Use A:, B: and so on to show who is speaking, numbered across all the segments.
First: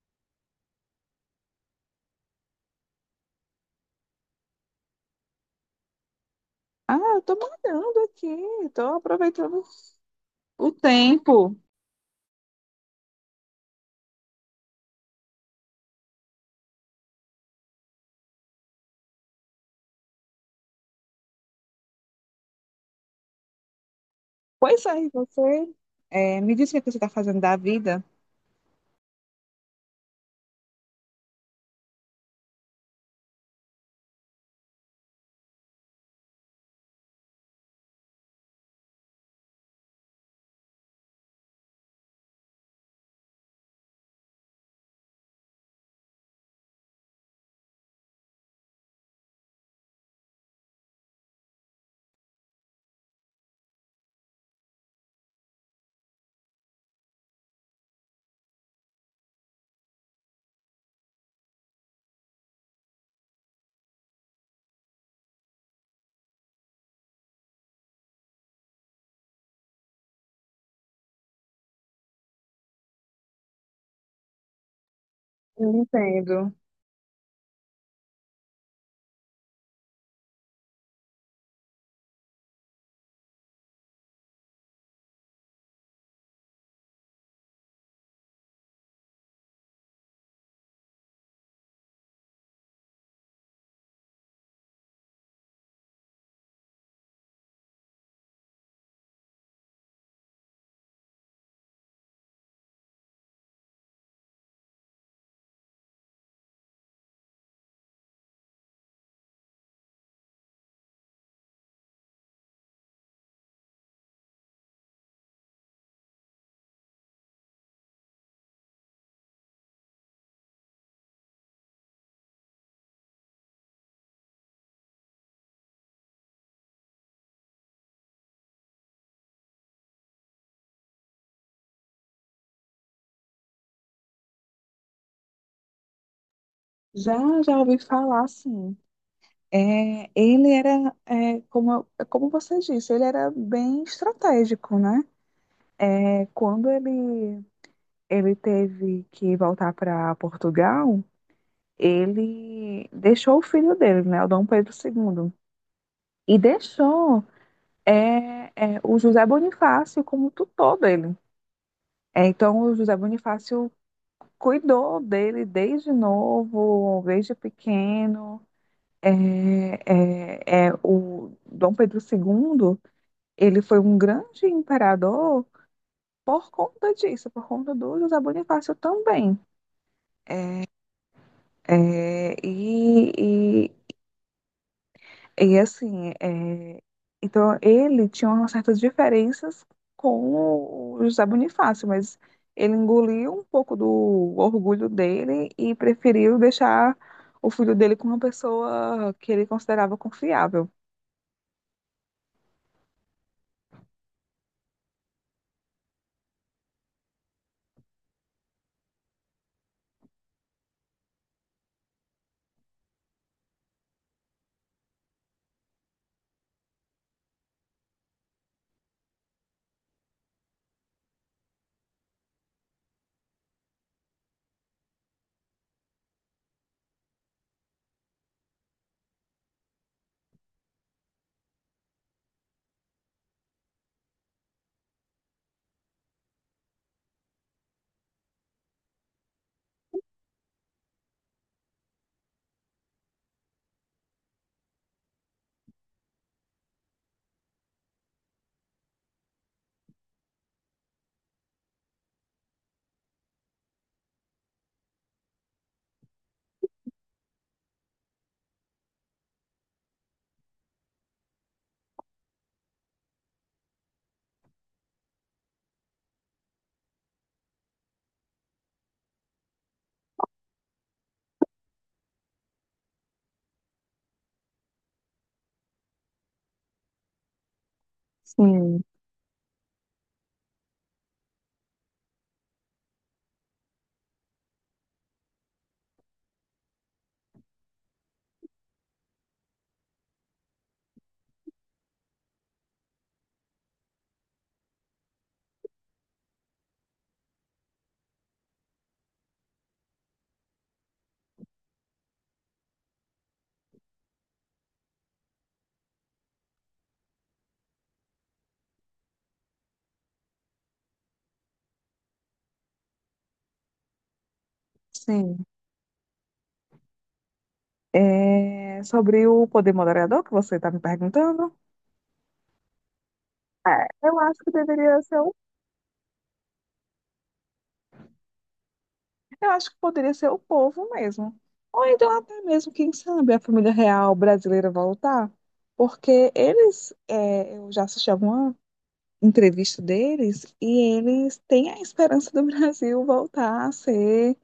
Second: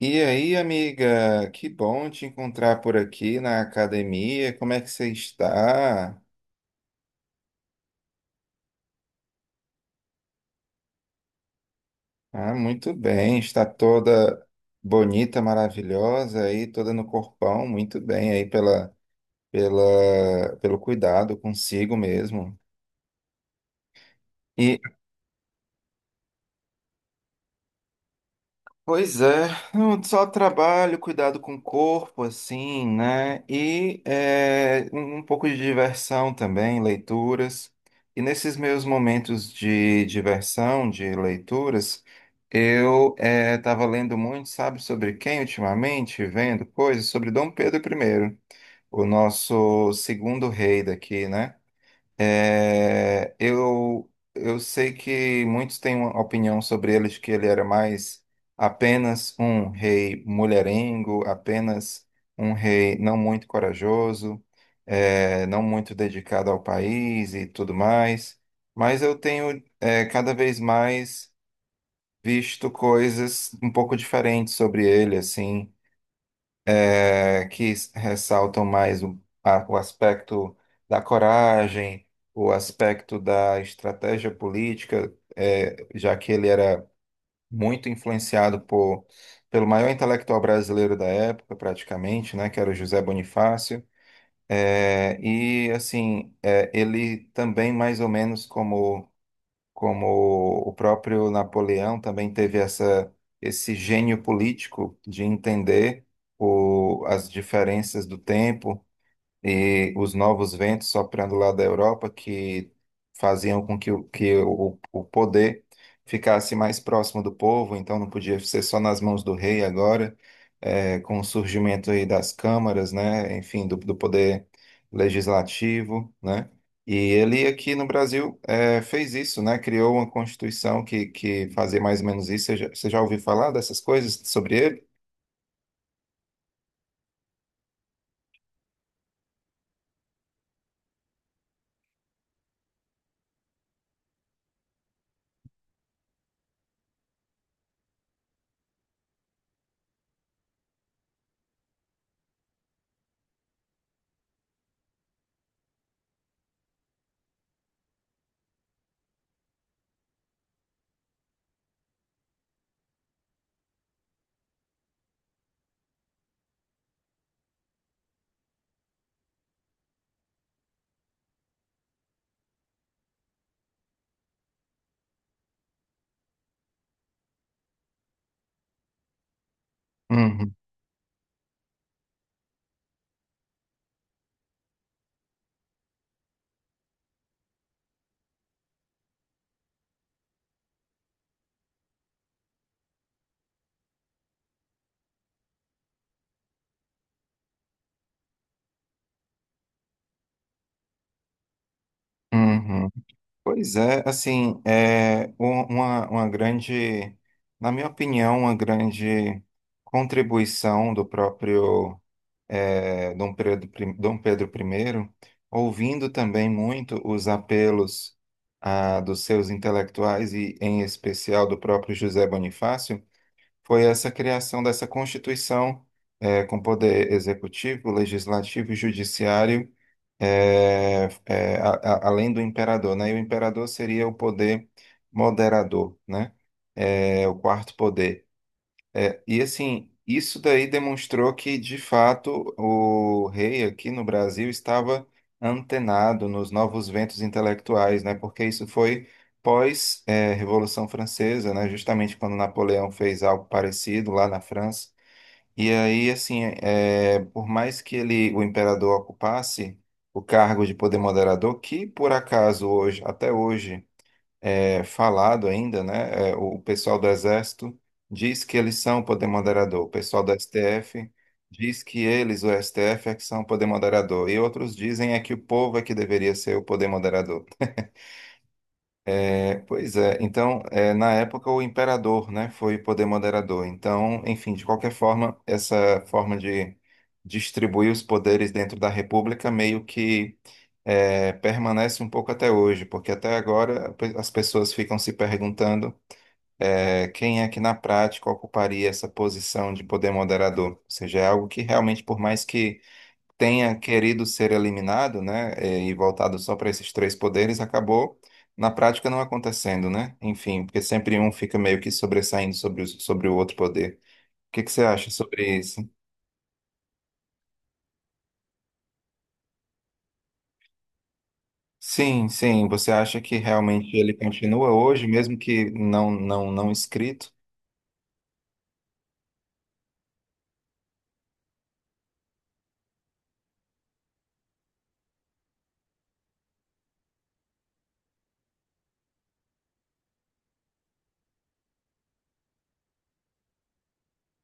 A: E aí, amiga, que bom te encontrar por aqui na academia. Como é que você está?
B: Eu tô malhando aqui, tô aproveitando o tempo.
A: Ah, muito bem, está toda bonita, maravilhosa aí, toda no corpão, muito bem aí pelo cuidado consigo mesmo.
B: Pois é, e você me diz o que é você está fazendo da vida.
A: Pois é, não, só trabalho, cuidado com o corpo, assim, né? E um pouco de diversão também, leituras. E nesses meus momentos de diversão, de leituras, eu estava lendo muito, sabe, sobre quem ultimamente? Vendo coisas sobre Dom Pedro primeiro, o nosso segundo rei daqui, né? Eu sei que muitos têm uma opinião sobre ele, que ele era mais apenas um rei mulherengo, apenas um rei não muito corajoso, não muito dedicado ao país e tudo mais. Mas eu tenho, cada vez mais visto coisas um pouco diferentes sobre ele,
B: Eu
A: assim
B: entendo.
A: que ressaltam mais o aspecto da coragem, o aspecto da estratégia política, já que ele era muito influenciado pelo maior intelectual brasileiro da época, praticamente, né, que era o José Bonifácio. E assim, ele também mais ou menos como o próprio Napoleão também teve esse gênio político de entender as diferenças do tempo e os novos ventos soprando lá da Europa que faziam com que o poder ficasse mais próximo do povo, então não podia ser só nas mãos do rei agora, com o surgimento aí das câmaras, né, enfim, do poder legislativo, né, e ele aqui no Brasil fez isso, né, criou uma constituição que fazia mais ou menos isso, você já ouviu falar dessas coisas sobre ele?
B: Já, já ouvi falar, sim. Ele era, como, como você disse, ele era bem estratégico, né? Quando ele teve que voltar para Portugal, ele deixou o filho dele, né? O Dom Pedro II. E deixou é, o José Bonifácio como tutor dele. É, então, o José Bonifácio cuidou dele desde novo, desde pequeno. É, o Dom Pedro II, ele foi um grande imperador por conta disso, por conta do José Bonifácio também.
A: Uhum,
B: É, e, E assim, é, então ele tinha umas certas diferenças com o José Bonifácio, mas ele engoliu um pouco do orgulho dele e preferiu deixar o filho dele com uma pessoa que ele considerava confiável.
A: uhum. Pois é, assim, uma grande, na minha opinião, uma grande contribuição do próprio Dom Pedro I, ouvindo também muito os apelos dos seus intelectuais e, em especial, do próprio José Bonifácio foi essa criação dessa Constituição, com poder executivo, legislativo e judiciário, além do imperador, né? E o imperador seria o poder moderador, né? O quarto poder. E assim, isso daí demonstrou que, de fato, o rei aqui no Brasil estava antenado nos novos ventos intelectuais, né? Porque isso foi pós, Revolução Francesa, né? Justamente quando Napoleão fez algo parecido lá na França. E aí, assim, por mais que ele, o imperador, ocupasse o cargo de poder moderador, que por acaso hoje, até hoje falado ainda, né? O pessoal do Exército diz que eles são o poder moderador, o pessoal do STF diz que eles, o STF, é que são o poder moderador, e outros dizem que o povo é que deveria ser o poder moderador.
B: Sim,
A: Pois é, então, na época o imperador, né, foi o poder moderador. Então, enfim, de qualquer forma, essa forma de distribuir os poderes dentro da República meio que permanece um pouco até hoje, porque até agora as pessoas ficam se perguntando quem é que na prática ocuparia essa posição de poder moderador? Ou seja, é algo que realmente, por mais que tenha querido ser eliminado, né, e voltado só para esses três poderes, acabou na prática não acontecendo, né? Enfim, porque sempre um fica meio que sobressaindo sobre o outro poder. O que que você acha
B: sim.
A: sobre isso?
B: É, sobre o poder moderador que você está me perguntando,
A: Sim, sim. Você acha que
B: é,
A: realmente ele
B: eu acho que
A: continua
B: deveria
A: hoje,
B: ser
A: mesmo que não escrito?
B: eu acho que poderia ser o povo mesmo. Ou então até mesmo, quem sabe, a família real brasileira voltar. Porque eles, é, eu já assisti alguma entrevista deles e eles têm a esperança do Brasil voltar a ser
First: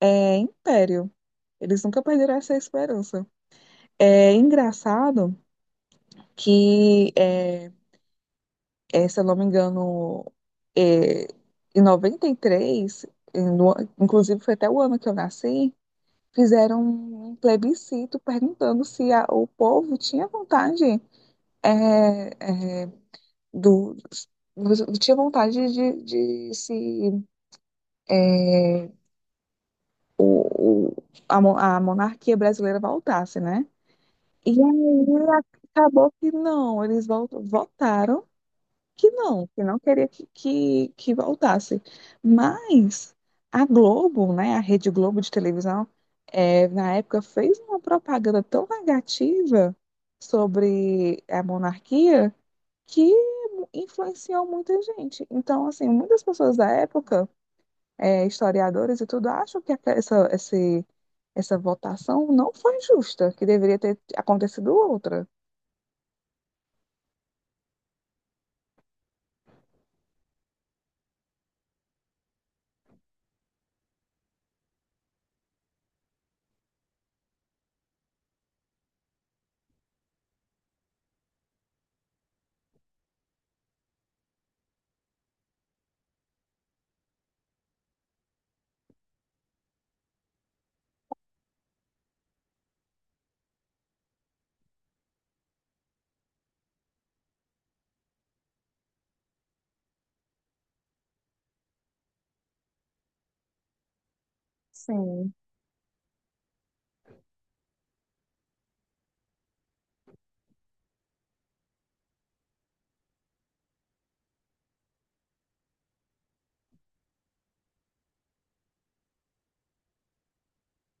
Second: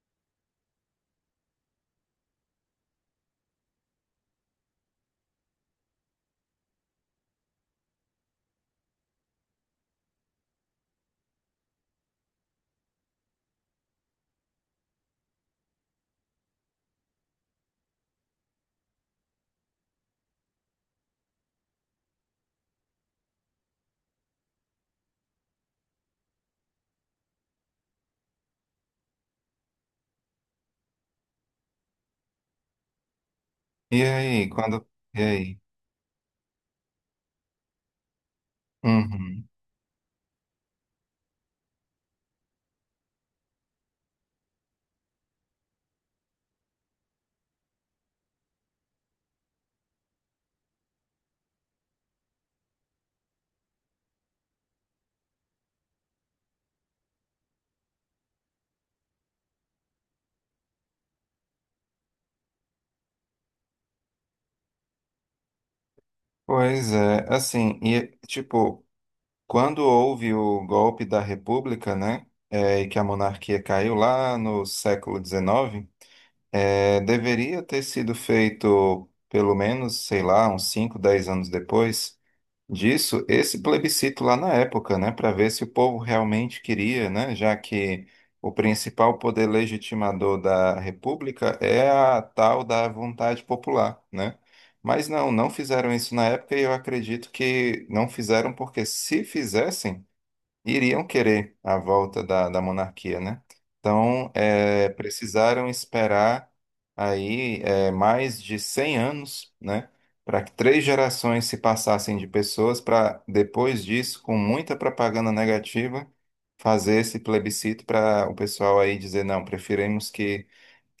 B: é, império. Eles nunca perderam essa esperança. É engraçado que, se eu não me engano, é, em 93, inclusive foi até o ano que eu nasci, fizeram um plebiscito perguntando se o povo tinha vontade é, é, do tinha vontade de se é, o, o- a monarquia brasileira voltasse, né?
A: E aí,
B: E
A: quando? E
B: aí
A: aí?
B: acabou que não, eles votaram
A: Uhum.
B: que não queria que voltasse. Mas a Globo, né, a Rede Globo de televisão, é, na época fez uma propaganda tão negativa sobre a monarquia que influenciou muita gente. Então, assim, muitas pessoas da época, é, historiadores e tudo, acham que essa votação não foi justa, que deveria ter acontecido outra.
A: Pois é, assim, e tipo, quando houve o golpe da República, né, e que a monarquia caiu lá no século XIX, deveria ter sido feito, pelo menos, sei lá, uns 5, 10 anos depois disso, esse plebiscito lá na época, né, para ver se o povo realmente queria, né, já que o principal poder legitimador da República é a tal da vontade popular, né? Mas não fizeram isso na época e eu acredito que não fizeram porque se fizessem iriam querer a volta da monarquia, né? Então,
B: Sim,
A: precisaram esperar aí mais de 100 anos, né, para que três gerações se passassem de pessoas para depois disso, com muita propaganda negativa, fazer esse plebiscito para o pessoal aí dizer não, preferimos que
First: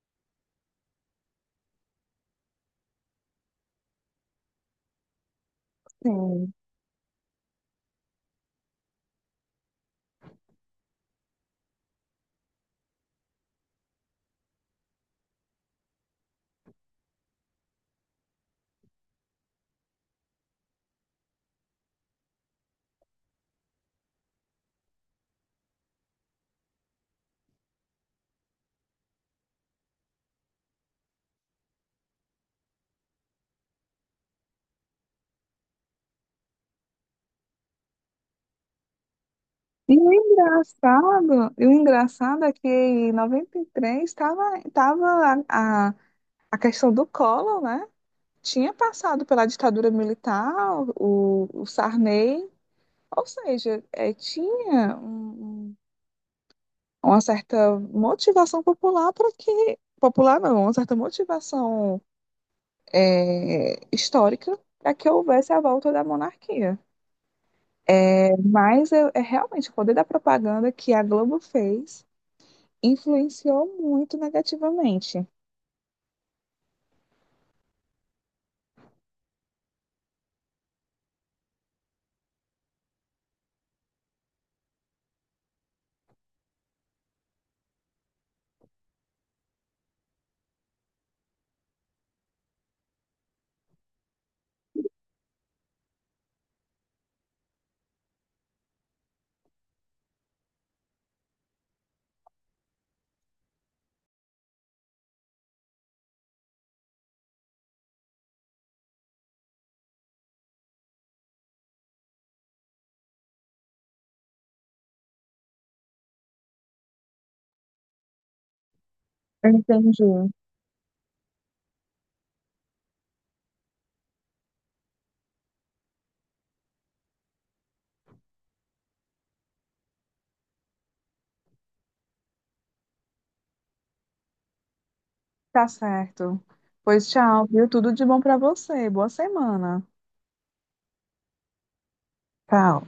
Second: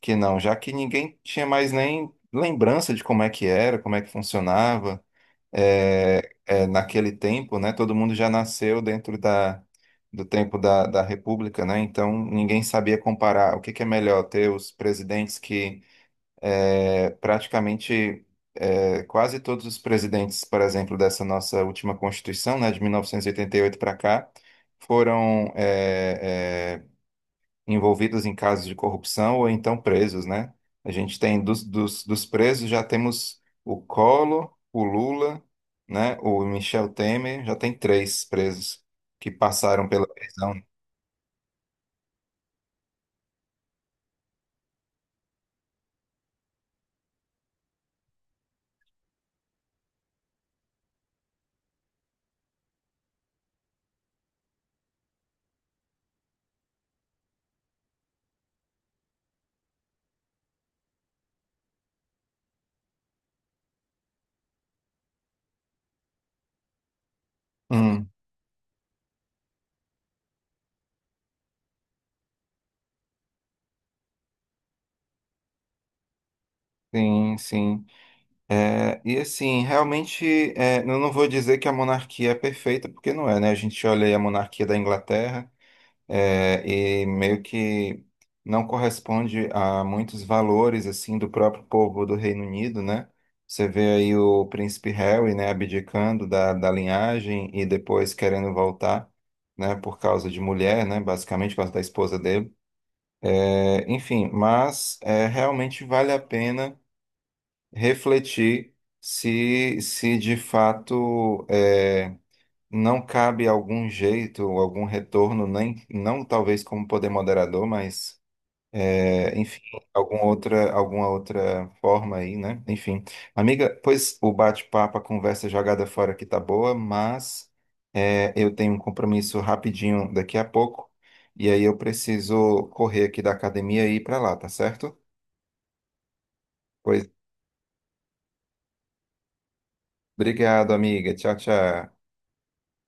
A: que não, já que ninguém tinha mais nem lembrança de como é que era, como é que funcionava
B: sim.
A: naquele tempo, né, todo mundo já nasceu dentro do tempo da República, né, então ninguém sabia comparar o que que é melhor ter os presidentes que é, praticamente quase todos os presidentes, por exemplo, dessa nossa última Constituição, né, de mil novecentos e oitenta e oito para cá, foram é, envolvidos em casos de corrupção ou então presos, né? A gente tem dos presos já temos o Collor, o Lula, né? O Michel Temer, já tem três presos que passaram pela prisão.
B: E o engraçado é que em 93 estava tava a questão do Collor, né? Tinha passado pela ditadura militar, o Sarney, ou seja, tinha uma certa motivação popular para que, popular não, uma certa motivação histórica para que houvesse a volta da monarquia.
A: Hum,
B: É, mas é realmente o poder da propaganda que a Globo fez influenciou muito negativamente.
A: sim, sim. E assim, realmente, eu não vou dizer que a monarquia é perfeita, porque não é, né? A gente olha aí a monarquia da Inglaterra, e meio que não corresponde a muitos valores assim do próprio povo do Reino Unido, né? Você vê aí o príncipe Harry, né, abdicando da linhagem e depois querendo voltar, né, por causa de mulher, né, basicamente por causa da esposa dele. Enfim, mas realmente vale a pena refletir se de fato não cabe algum jeito, algum retorno, nem não talvez como poder moderador, mas enfim,
B: Entendi.
A: alguma outra forma aí, né? Enfim, amiga, pois o bate-papo, a conversa jogada fora aqui tá boa, mas eu tenho um compromisso rapidinho daqui a pouco e aí eu preciso correr aqui da academia e ir para lá, tá certo?
B: Tá certo.
A: Pois,
B: Pois tchau, viu? Tudo de bom pra você. Boa semana.
A: obrigado, amiga. Tchau, tchau.
B: Tchau.